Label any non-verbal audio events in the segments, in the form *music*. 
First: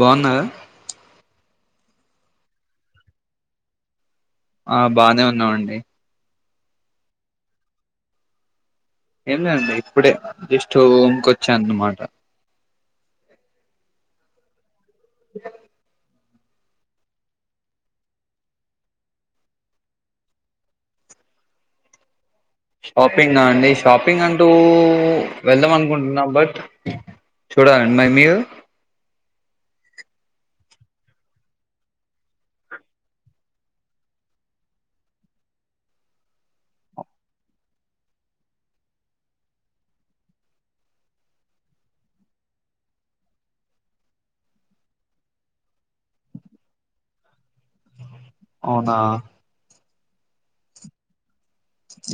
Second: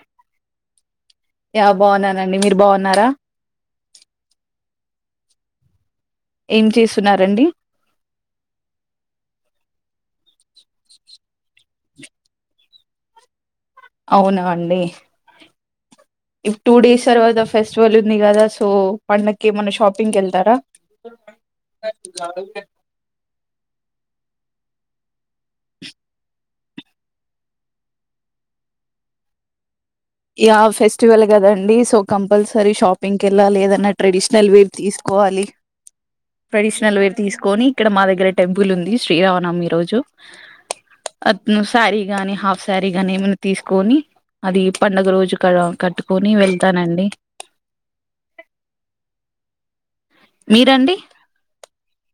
బాగున్నారా యా బాగున్నానండి మీరు బాగున్నారా ఆ బాగానే ఉన్నామండి ఏం చేస్తున్నారండి ఏం లేదండి ఇప్పుడే జస్ట్ ఉకొచ్చాను అన్నమాట అవునా అండి ఇ టూ డేస్ తర్వాత ఫెస్టివల్ ఉంది కదా సో పండక్కి ఏమన్నా షాపింగ్ కి వెళ్తారా షాపింగ్ గా అండి షాపింగ్ అంటూ వెళ్దాం అనుకుంటున్నాం బట్ చూడాలండి మై మీరు ఇ ఫెస్టివల్ కదండి సో కంపల్సరీ షాపింగ్కి వెళ్ళాలి ఏదన్నా ట్రెడిషనల్ వేర్ తీసుకోవాలి ట్రెడిషనల్ వేర్ తీసుకొని ఇక్కడ మా దగ్గర టెంపుల్ ఉంది శ్రీరామనమి రోజు అతను శారీ గాని హాఫ్ శారీగాని ఏమ తీసుకొని అది పండుగ రోజు క కట్టుకొని వెళ్తానండి అవునా మీరండి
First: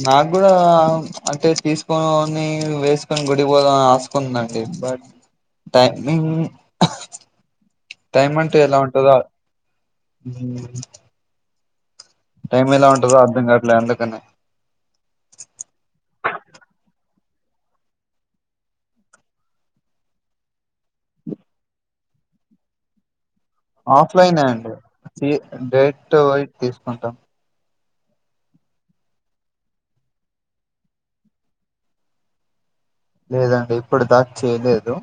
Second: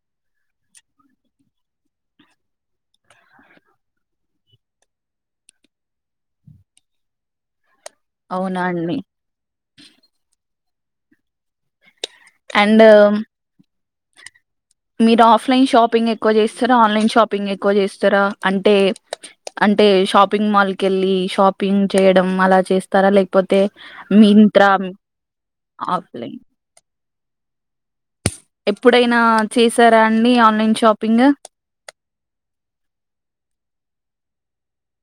నాకు కూడా అంటే తీసుకని వేసుకొని గుడిపోదాంని ఆసుకుందండి బట్ టైమింగ్ టైం అంటే అవునా ఎలా అండి ఉంటందా టైమల అండ్ ఎలా ఉంటుందో అర్థం కావట్లే తనే మీరు ఆఫ్లైన్ షాపింగ్ ఎక్కువ చేస్తారా ఆన్లైన్ షాపింగ్ ఎక్కువ చేస్తారా అంటే అంటే షాపింగ్ మాల్క్ వెళ్ళి షాపింగ్ చేయడం అలా చేస్తారా లేక్ ఆఫ్లైన్ అండి డైట్ టు ఆఫ్లైన్ వైట్ తీసుకుంటాం ఎప్పుడైనా చేసారా అండి ఆన్లైన్ షాపింగ్ లేదండి ఇప్పుడు దాక్ చేయలేదు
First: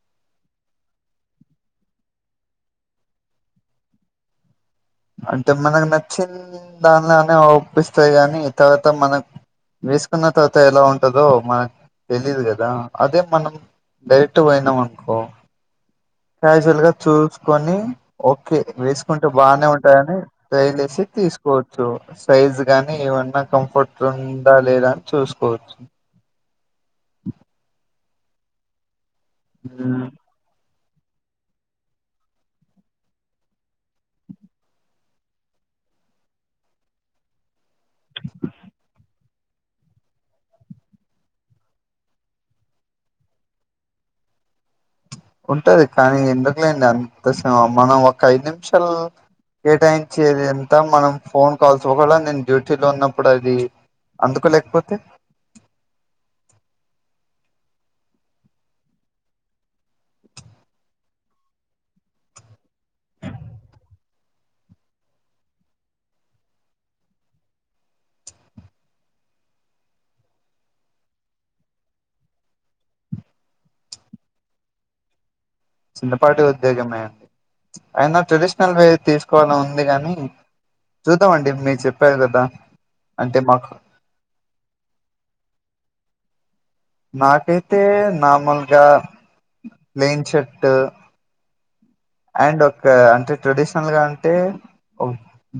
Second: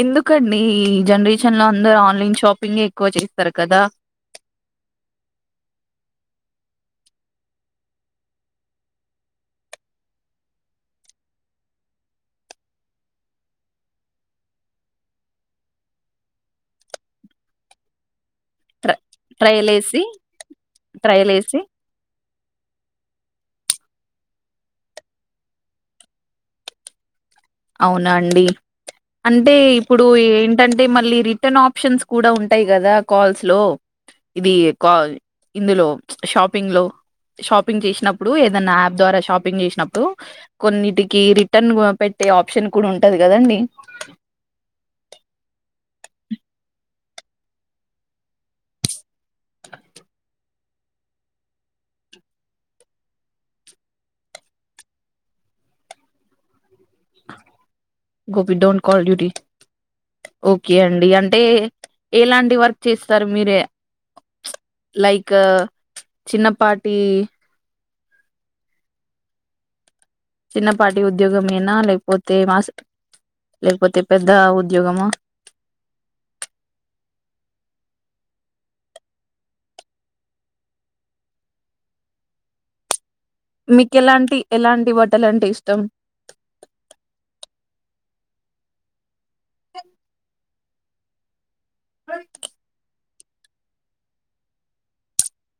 ఎందుకండి ఈ జనరేషన్ లో అందరు ఆన్లైన్ షాపింగ్ ఎక్కువ చేస్తారు కదా అంటే మనకు నచ్చిన దానిలోనే ఒప్పిస్తాయి కాని తర్వాత మనం వేసుకున్న తర్వాత ఎలా ఉంటందో మనకు తెలియదు కదా అదే మనం డైరెక్ట్ పోయినాం అనుకో క్యాజువల్ గా చూసుకొని ఓకే ట్ర వేసుకుంటే బాగానే ట్రయల్ ఉం ఏసి కాని ట్రైలేసి ట్రయల్ ఏసి తీసుకోవచ్చు సైజ్ గానీ ఏమన్నా కంఫర్ట్ ఉందా లేదా అని చూసుకోవచ్చు వునా అండి అంటే ఇప్పుడు ఉమ్, ఏంట అంటే మళ్ళీ రిటర్న్ ఆప్షన్స్ కూడా ఉంటాయి కదా కాల్స్ లో ఇది ఇందులో షాపింగ్ లో షాపింగ్ చేసినప్పుడు ఏదన్నా యాప్ ద్వారా షాపింగ్ చేసినప్పుడు కొన్నిటికి రిటర్న్ పెట్ ట్టే ఆప్షన్ కూడా ఉంటంది కదండి ఉంటది కానీ ఎందుకులేండి అంత మనం ఒక ఐదు నిమిషాలు కేటాయించిది అంత మనం ఫోన్ కాల్స్ కూడా నేను డ్యూటీ లో ఉన్నప్పుడు అది అందుకోలేకపోతే ఓకే అండి అంటే ఎలాంటి వర్క్ చేస్తారు మీరే లైక్ చిన్నపాటి చిన్నపాటి ఉద్యోగమేనా లేకపోతే మాస్ లేకపోతే పెద్ద ఉద్యోగమా చిన్నపాటి ఉద్యోగమేయంది అయినా ట్రెడిషనల్ వే తీసుకోవాల ఉంది కాని చూద్దామండి మీరు చెప్పారు కదా అంటే మాకు మీకెలాంటి ఎలాంటి బట్టలంటే ఇష్టం నాకైతే నార్మల్ గా ప్లేన్ శర్ట్ ట్ అండ్ ఒక అంటే ట్రెడిషనల్ గా అంటే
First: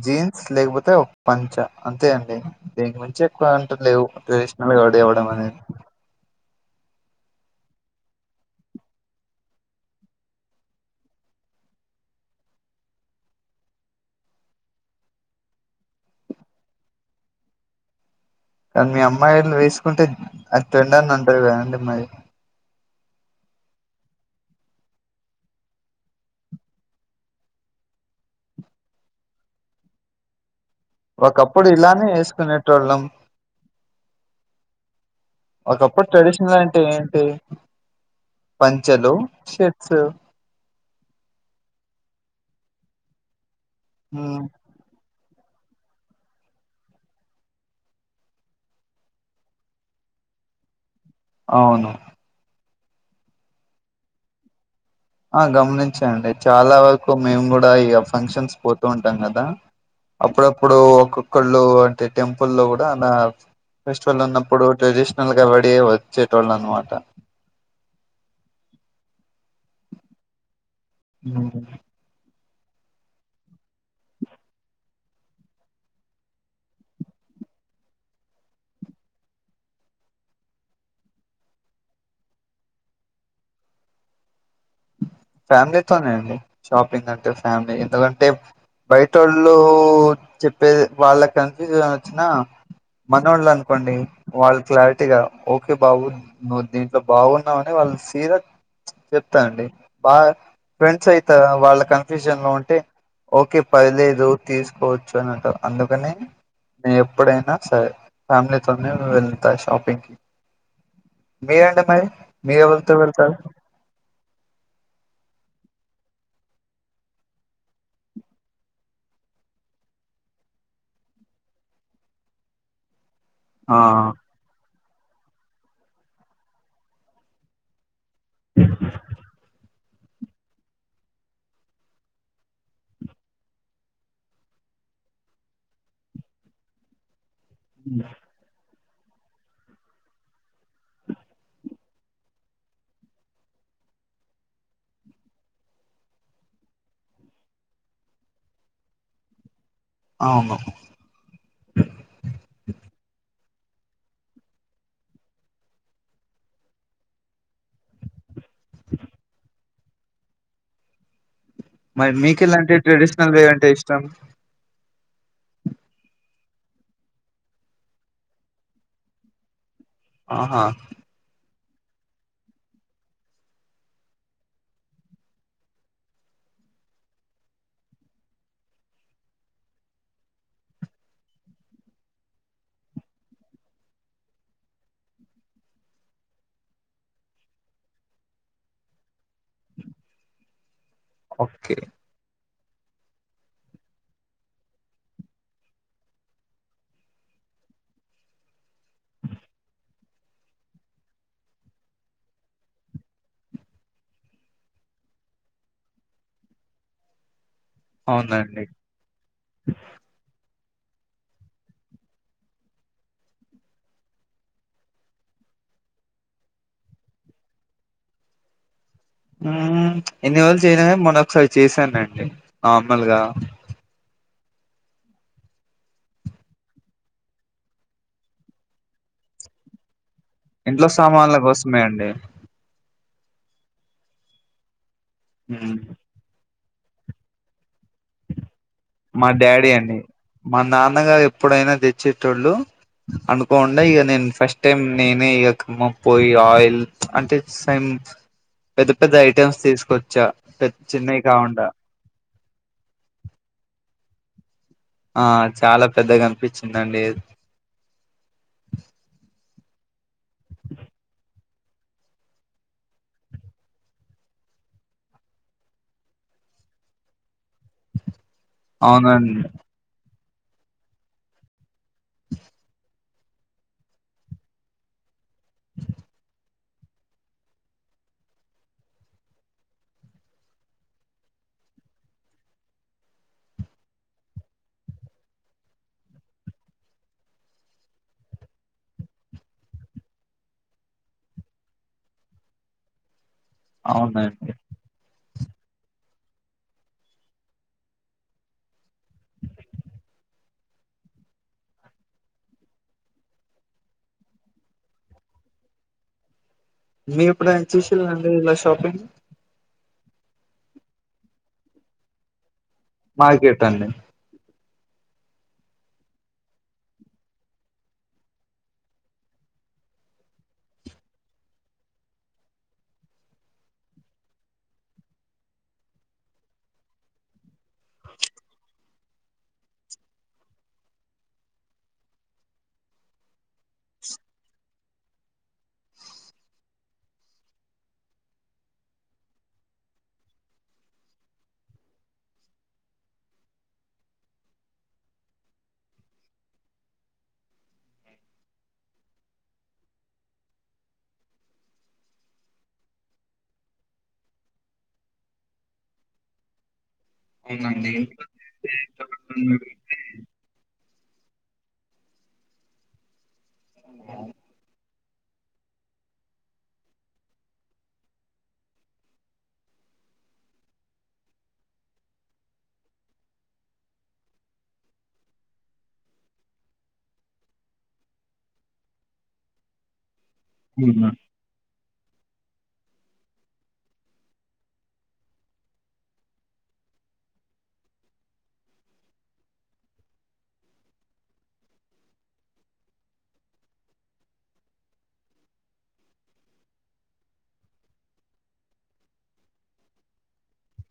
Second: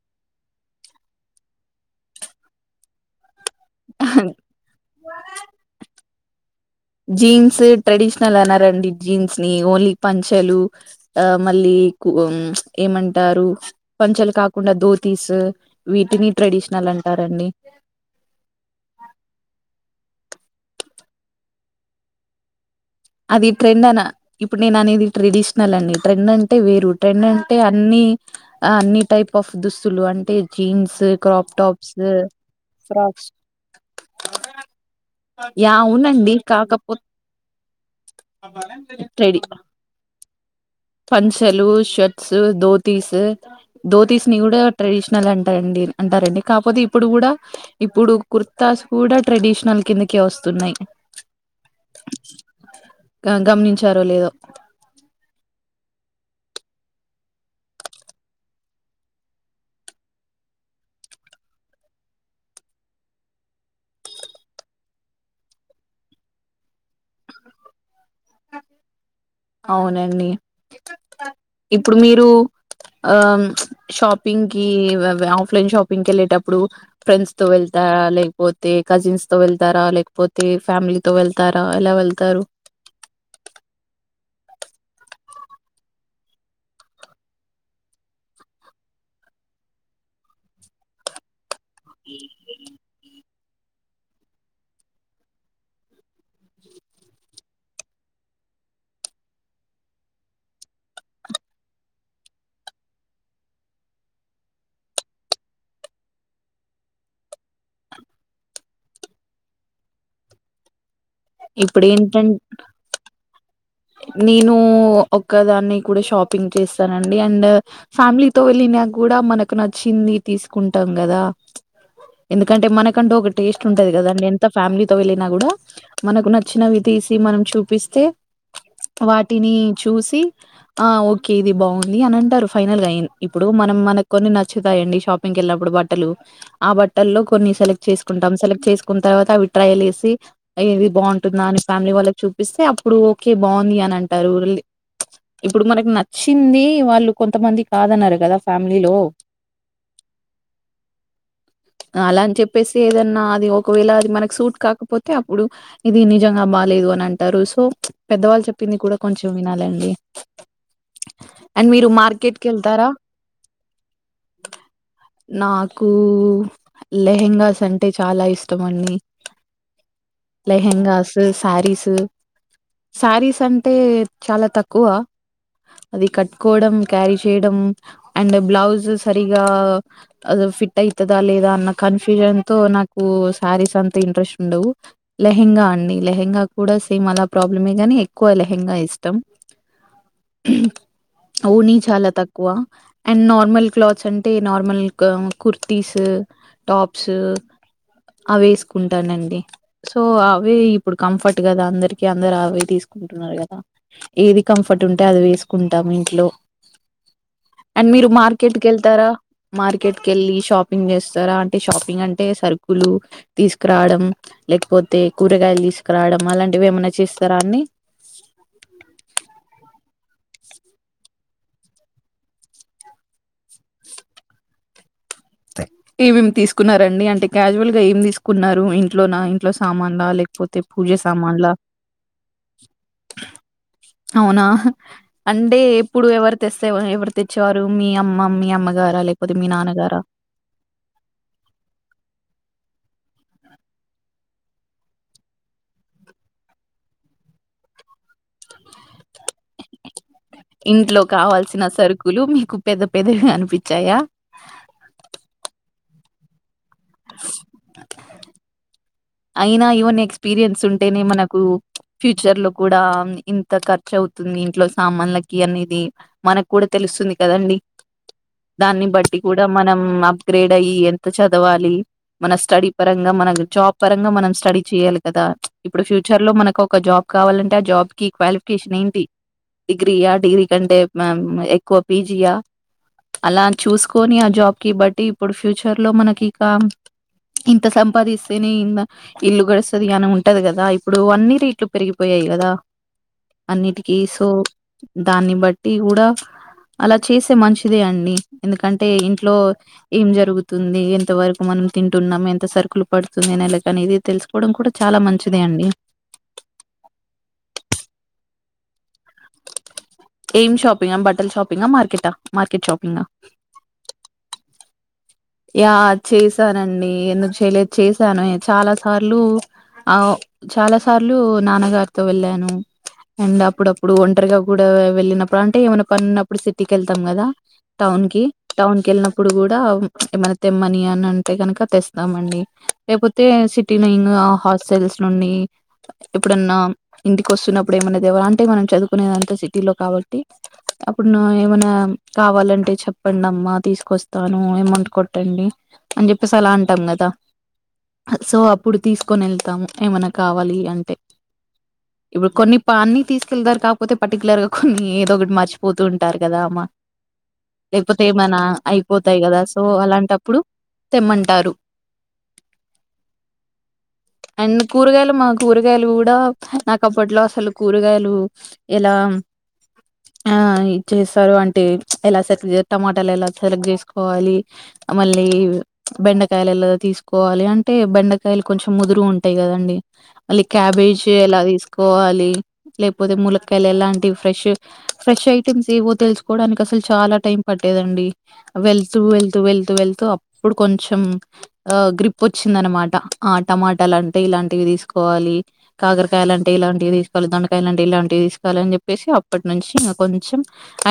జీన్స్ లేకపోతే ఒక పంచ అంతే అండి దీనికి మంచి అంట లేవు ట్రెడిషనల్ గా రెడీ ఆవ్వడం అనేది జీన్స్ ట్రెడిషనల్ అనారండి జీన్స్ ని ఓన్లీ పంచలు ఆ మళ్ళీ ఏమంటారు పంచలు కాకుండా ధోతీస్ వీటిని ట్రెడిషనల్ అంటారండి కానీ మీ అమ్మాయిళ వేసుకుంటే అది *unintelligible* అని అంటారు కదండి మరి అది ట్రెండ్ అన ఇప్పుడు నేను అనేది ట్రెడిషనల్ అన్ని ట్రెండ్ అంటే వేరు ట్రెండ్ అంటే అన్ని అన్ని టైప్ ఆఫ్ దుస్తులు అంటే జీన్స్ క్రాప్ ఒకప్పుడు టాప్స్ ఇలానే వేసుకునేటోళ్ళం ఫ్రాక్స్. యా ఒకప్పుడు అవునండి ట్రెడిషనల్ అంటే కాకపోతే ఏంటి పంచలు ట్రెడి షెట్స్ పంచలు షర్ట్స్ ధోతీస్ దోతీసు ని హ్మ్. కూడా ట్రెడిషనల్ అంట అంటడి అంటారండి కాకపోతే ఇప్పుడు కూడా ఇప్పుడు కుర్తాస్ కూడా ట్రెడిషనల్ కిందకే వస్తున్నాయి అవును గమనించారో లేదో ఆ గమనించండి చాలా వరకు మేము కూడా ఇ ఫంక్షన్స్ పోతూ ఉంటాం కదా అప్పుడప్పుడు ఒక్కొక్కళ్ళు అంటే టెంపుల్ లో కూడా అలా ఫెస్టివల్ ఉన్నప్పుడు ట్రెడిషనల్ గా రెడీ అయ్యి వచ్చేటోళ్ళ అనమాట అవునండి ఇప్పుడు మీరు ఆ షాపింగ్ కి ఆఫ్లైన్ షాపింగ్కి వెళ్ళేటప్పుడు ఫ్రెండ్స్ తో వెళ్తా లేకపోతే కజిన్స్ తో వెళ్తారా లేకపోతే ఫ్యామిలీతో వెళ్తారా ఎలా వెళ్తారు ఫ్యామిలీతోనే అండి షాపింగ్ అంటే ఫ్యామిలీ ఎందుకంటే బయట వాళ్ళు చెప్పే వాళ్ళకి కన్ఫ్యూజన్ వచ్చిన మనోళ్లు లని అనుకోండి వాళ్ళు క్లారిటీగా ఓకే బాబు నువ్వు దీంట్లో బాగున్నావని వాళ్ళు సిరియస్ చెప్తా అండి బాగా ఫ్రెండ్స్ అయితే వాళ్ళ కన్ఫ్యూజన్ లో ఉంటే ఓకే పదిలేదు తీసుకోవచ్చు అని అంట అందుకని నే ఎప్పుడైనా సరే ఫ్యామిలీతోనే వెళ్తా షాపింగ్కి మీరేంటే ఇప్పుడు మరి ఏంటంటే మీర ఎవరితో వెళ్తారు నేను ఒకదాన్ని కూడా షాపింగ్ చేస్తానండి అండ్ ఫ్యామిలీతో వెళ్ళినా కూడా మనకు నచ్చింది తీసుకుంటాం కదా ఎందుకంటే మనకంటే ఒక టేస్ట్ ఆ ఉంటంది కదండి ఎంత ఫ్యామిలీ వెళ్ళినా కూడా మనకు నచ్చినవి తీసి మనం చూపిస్తే వాటిని చూసి ఆ ఓకే ఇది బాగుంది అని అంటారు ఫైనల్గా ఇప్పుడు మనం మనకు కొన్ని నచ్చుతాయిడి షాపింగ్ వెళ్ళినప్పుడు బట్టలు ఆ బట్టల్లో కొన్ని సెలెట్ చేసుకుంటం సెలక్ట్ చే న్న తర్వాత అవి ట్రయల్ వేసి ఏది బాగుంటుందా అని ఫ్యామిలీ వాళ్ళకి చూపిస్తే అప్పుడు ఓకే బాగుంది అని అంటారు *unintelligible* ఇప్పుడు మనకు నచ్చింది వాళ్ళు కొంతమంది కాదన్నారు కదా ఫ్యామిలీలో అవును అలా అని చెప్పేసి ఏదన్నా అది ఒక వేళ్ళ అది మనకు సూట్ కాకపోతే అప్పుడు ఇది నిజంగా బాదు అని అంటారు సో పెద్దవాళ్ళు చె ప్పింది కూడా కొంచెం వినాలండి. అండ్ మీరు మరి మార్కెట్ కి మీకెలాంటి వెళ్తారా ట్రెడిషనల్ వే అంటే ఇష్టం నాకు లెహెంగాస్ అంటే చాలా ఇష్టం అండి. ఆహా లెహెంగాస్ సారీస్ ఉ సారీస్ అంటే చాలా తక్కువ అది కట్టుకోవడం క్యారీ చేయడం అండ్ బ్లౌజ్ సరిగా అ ఫిట్ అయితదా లేదా అన్న కన్ఫ్యూజన్ తో నాకు సారీస్ అంతా ఇంట్రెస్ట్ ఉండవు లెహెంగా అండి లెహెంగా కూడా సేమ్ అలా ప్రాబ్లమే గాని ఎక్కువ లెహంగా ఇష్టం. ఓనీ ఓకే చాల త ఎక్కువ అండ్ నార్మల్ క్లాత్స్ అంటే నార్మల్ కుర్తస్ టాప్స్ అవేసుకుంటానండి. సో అవే ఇప్పుడు కంఫర్ట్ కదా అందరి కి అందరు ఆ అవే తీసుకుంటున్నారు కదా ఏది కంఫర్ట్ ఉంటే అది వేసుకుంటాము ఇంట్లో. అండ్ మీరు మార్కెట్ అవునండి కెళ్తారా మార్కెట్ కెళ్లి షాప్ పింగ్ చేస్తారు అే షాపింగ్ అంటే సరుకులు తీసుకురావడం లేకపోతే కూరగాయలు తీసుకురావడం అలాంటివి ఏమన్నా చేస్తారా అన్ని హు ఇన్ని రోజులు చేయలే గాని మొన్న ఒకసారి చేశానండి నార్మల్గా. ఏమేమి తీసుకున్నారండి అంటే క్యాజువల్ గా ఏమి తీసుకున్నారు ఇంట్లో నా ఇంట్లో సామాన్లా లేకప్ ఇంట్లో సామాన్ల కోసమే అండి. అవునా అంటే మ్మ్ ఎప్పుడు ఎవరి తెస్తే ఎవర్ తెచ్చారు మీ అమ్మ మీ అమ్ గారా మా లేకపోతే మీ డాడీ అండి నాన్నగారా మా నాన్నగారు ఎప్పుడైనా తెచ్చేటోళ్ళు అనుకోకుండా ఇక నేను ఫస్ట్ టైం నేనే ఇక కమ్మ పోయి ఆయిల్ అంటే స పెద్ద పెద్ద ఐ టమ్స్ తీసుకొచ్చా ఇంట్లో చిన్నవి కావాల్సిన కాకుండా సరుకులు మీకు పెద్ద పెదవి అనిపిచ్చాయా ఆ చాలా పెద్దగా అనిపిచ్ దండీ అయినా ఈవన్ ఎక్స్పీరియన్స్ ఉంటేనే మనకు ఫ్యూచర్ లో కూడా ఇంత ఖర్చు అవుతుంది. ఇంట్లో సామాన్లకి అనేది మనకు కూడా తెలుస్తుంది. దాన్ని బట్టి అవునండి కూడా మనం గ్రేడ్ అయి ఎంత చదవాలి మన స్టడీ పరంగా మనం జాబ్ పరంగా మనం స్టడీ చేయాలి కదా ఇప్పుడు ఫ్యూచర్ లో మనకు ఒక్ ఒక జాబ్ కావాలంటే ఆ జాబ్ కి క్వాలిఫికేషన్ ఏంటి డిగ్రీయా డిగ్రీ కంటే ఎక్కువ పిజియా అలా చూసుకోని ఆ జాబ్ కి బట్టీ ఇప్పుడు ఫ్యూచర్ లో మనకి ఇక ఇంత సంపాదిస్తే నే ఇల్లు గడుస్తుంది అని ఉంటది కదా ఇప్పుడు అన్ని రేట్లు పెరిగిపోయాయి కదా. అన్నిటికీ సో అవునండి దాన్ని బ టి కూడా అలా చేసే మంచిదే అండి ఎందుకంటే ఇంట్లో ఏం జరుగుతుంది ఎంత వరకు మనం తింటున్నామ్ ఎంత సరుకులు పడు ంది నేనలా కానీ ఇది తెలుసుకోవడం కూడా చాలా మంచిదే అండి మీ ఇప్పుడయిన చేసిల్లాండి ఇలా షాపింగ్ ఏం షాపింగ్ బట్టల షాపింగ్ ఆ మార్కెట్ ఆ మార్కెట్ షాప్ మార్కెట్ అండి యా చేసానండి ఎందుకు చేయలేదు చేసాను చాలా సార్లు ఆ చాలా సార్లు నాన్నగారితో వెళ్ళాను అండ్ అప్పుడప్పుడు ఒంటరిగా కూడా వెళ్ళినప్పుడు అంటే ఏమైనా పని ఉన్నప్పుడు సిటీకి వెళ్తాం కదా టౌన్ కి టౌన్ కి వెళ్ళినప్పుడు కూడా ఏమైనా తెమ్మని అని అంటే కనుక తెస్తామండి లేకపోతే సిటీలో ఇంకా హాస్టల్స్ నుండి ఎప్పుడన్నా ఇంటిక వస్తున్నప్పుడు ఏమైనావాల అంటే మనం చదువుకునేదంతా సిటీలో కాబట్టి అప్పుడు ఏమైనా కావాలంటే చెప్పండి అమ్మా తీసుకొస్తాను ఏమోంట్ కొట్టండి అని చెప్పేసి అలా అంటాం కదా సో అప్పుడు తీసుకొని వెళ్తాము ఏమైనా కావాలి అంటే ఇప్పుడు కొన్ని పాన్ని తీసుకెళ్తారు కాకపోతే పర్టికులర్ గా కొన్ని ఏదో ఒకటి మర్చిపోతూ ఉంటారు కదా అమ్మ అవునండి లేకపోతే ఏమన్నా అయిపోతాయి కదా వో అలాంటప్పుడు తెమ్మంటారు ఎన్ని కూరగాయలు మా కూరగాయలు కూడా నాకప్పట్లో అసలు కూరగాయలు ఎలా ఆ ఇ చేస్తారు అంటే ఎలా సెలెక్ట్ టమాటాలు ఎలా సెలెక్ట్ చేసుకోవాలి మళ్ళీ బెండకాయలు ఎలా తీసుకోవాలి అంటే బెండకాయలు కొంచెం ముదురు ఉంటాయి కదండి మళ్ళీ క్యాబేజ్ అవునా ఎలా తీసుకోవాలి క్లీన్ లేకపోతే ములక్కాయలు ఎలాంటివి ఫ్రెష్ ఫ్రెష్ ఐటమ్స్ ఏవొ తెలుసుకోడానికి అసలు చాలా టైం పటేంది అండి వెళ్తూ వెల్ తూ వెళ్తూ వెళ్తూ అప్పుడు కొంచెం గ్రిప్ వచ్చింది అన్నమాట ఆ టమాటాలు అంటే ఇలాంటివి తీసుకోవాలి. కాకరకాయలు అంటే ఇలాంటివి తీసుకోవాలి. దొండకాయలు అంటే ఇలాంటివి తీసుకోవాలి. అని చెప్పేసి అప్పటి నుంచి ఇక కొంచెం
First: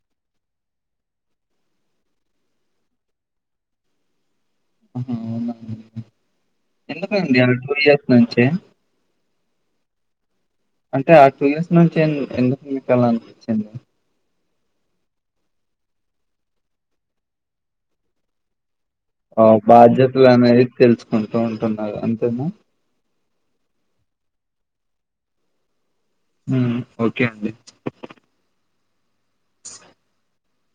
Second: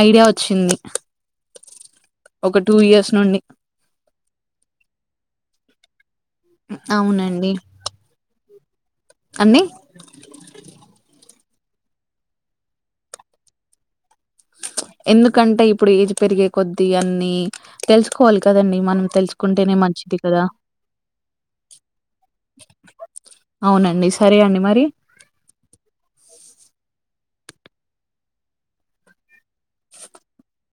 ఐడియా వచ్చింది ఒక టూ ఇయర్స్ నుండి ఉహుమ్ అవునా ఎందుకండి ఆ అవునండి టూ ఇయర్స్ నుంచే అన్నీ అంటే ఆ టూ ఇయర్స్ నుంచే ఎందు ఎందుకు మికళ్ళ అనిపించింది ఎందుకంటే ఇప్పుడు ఏజ్ పెరిగే కొద్దీ అన్ని తెలుసుకోవాలి కదండి మనం ఆ తెలుసుకుంటేనే మంచిది బాధ్యతలు కదా అనేవి తెలుసుకుంటూ ఉంటున్నారు అంతేనా అవునండి సరే అండి మరి ఉమ్ ఓకే అండి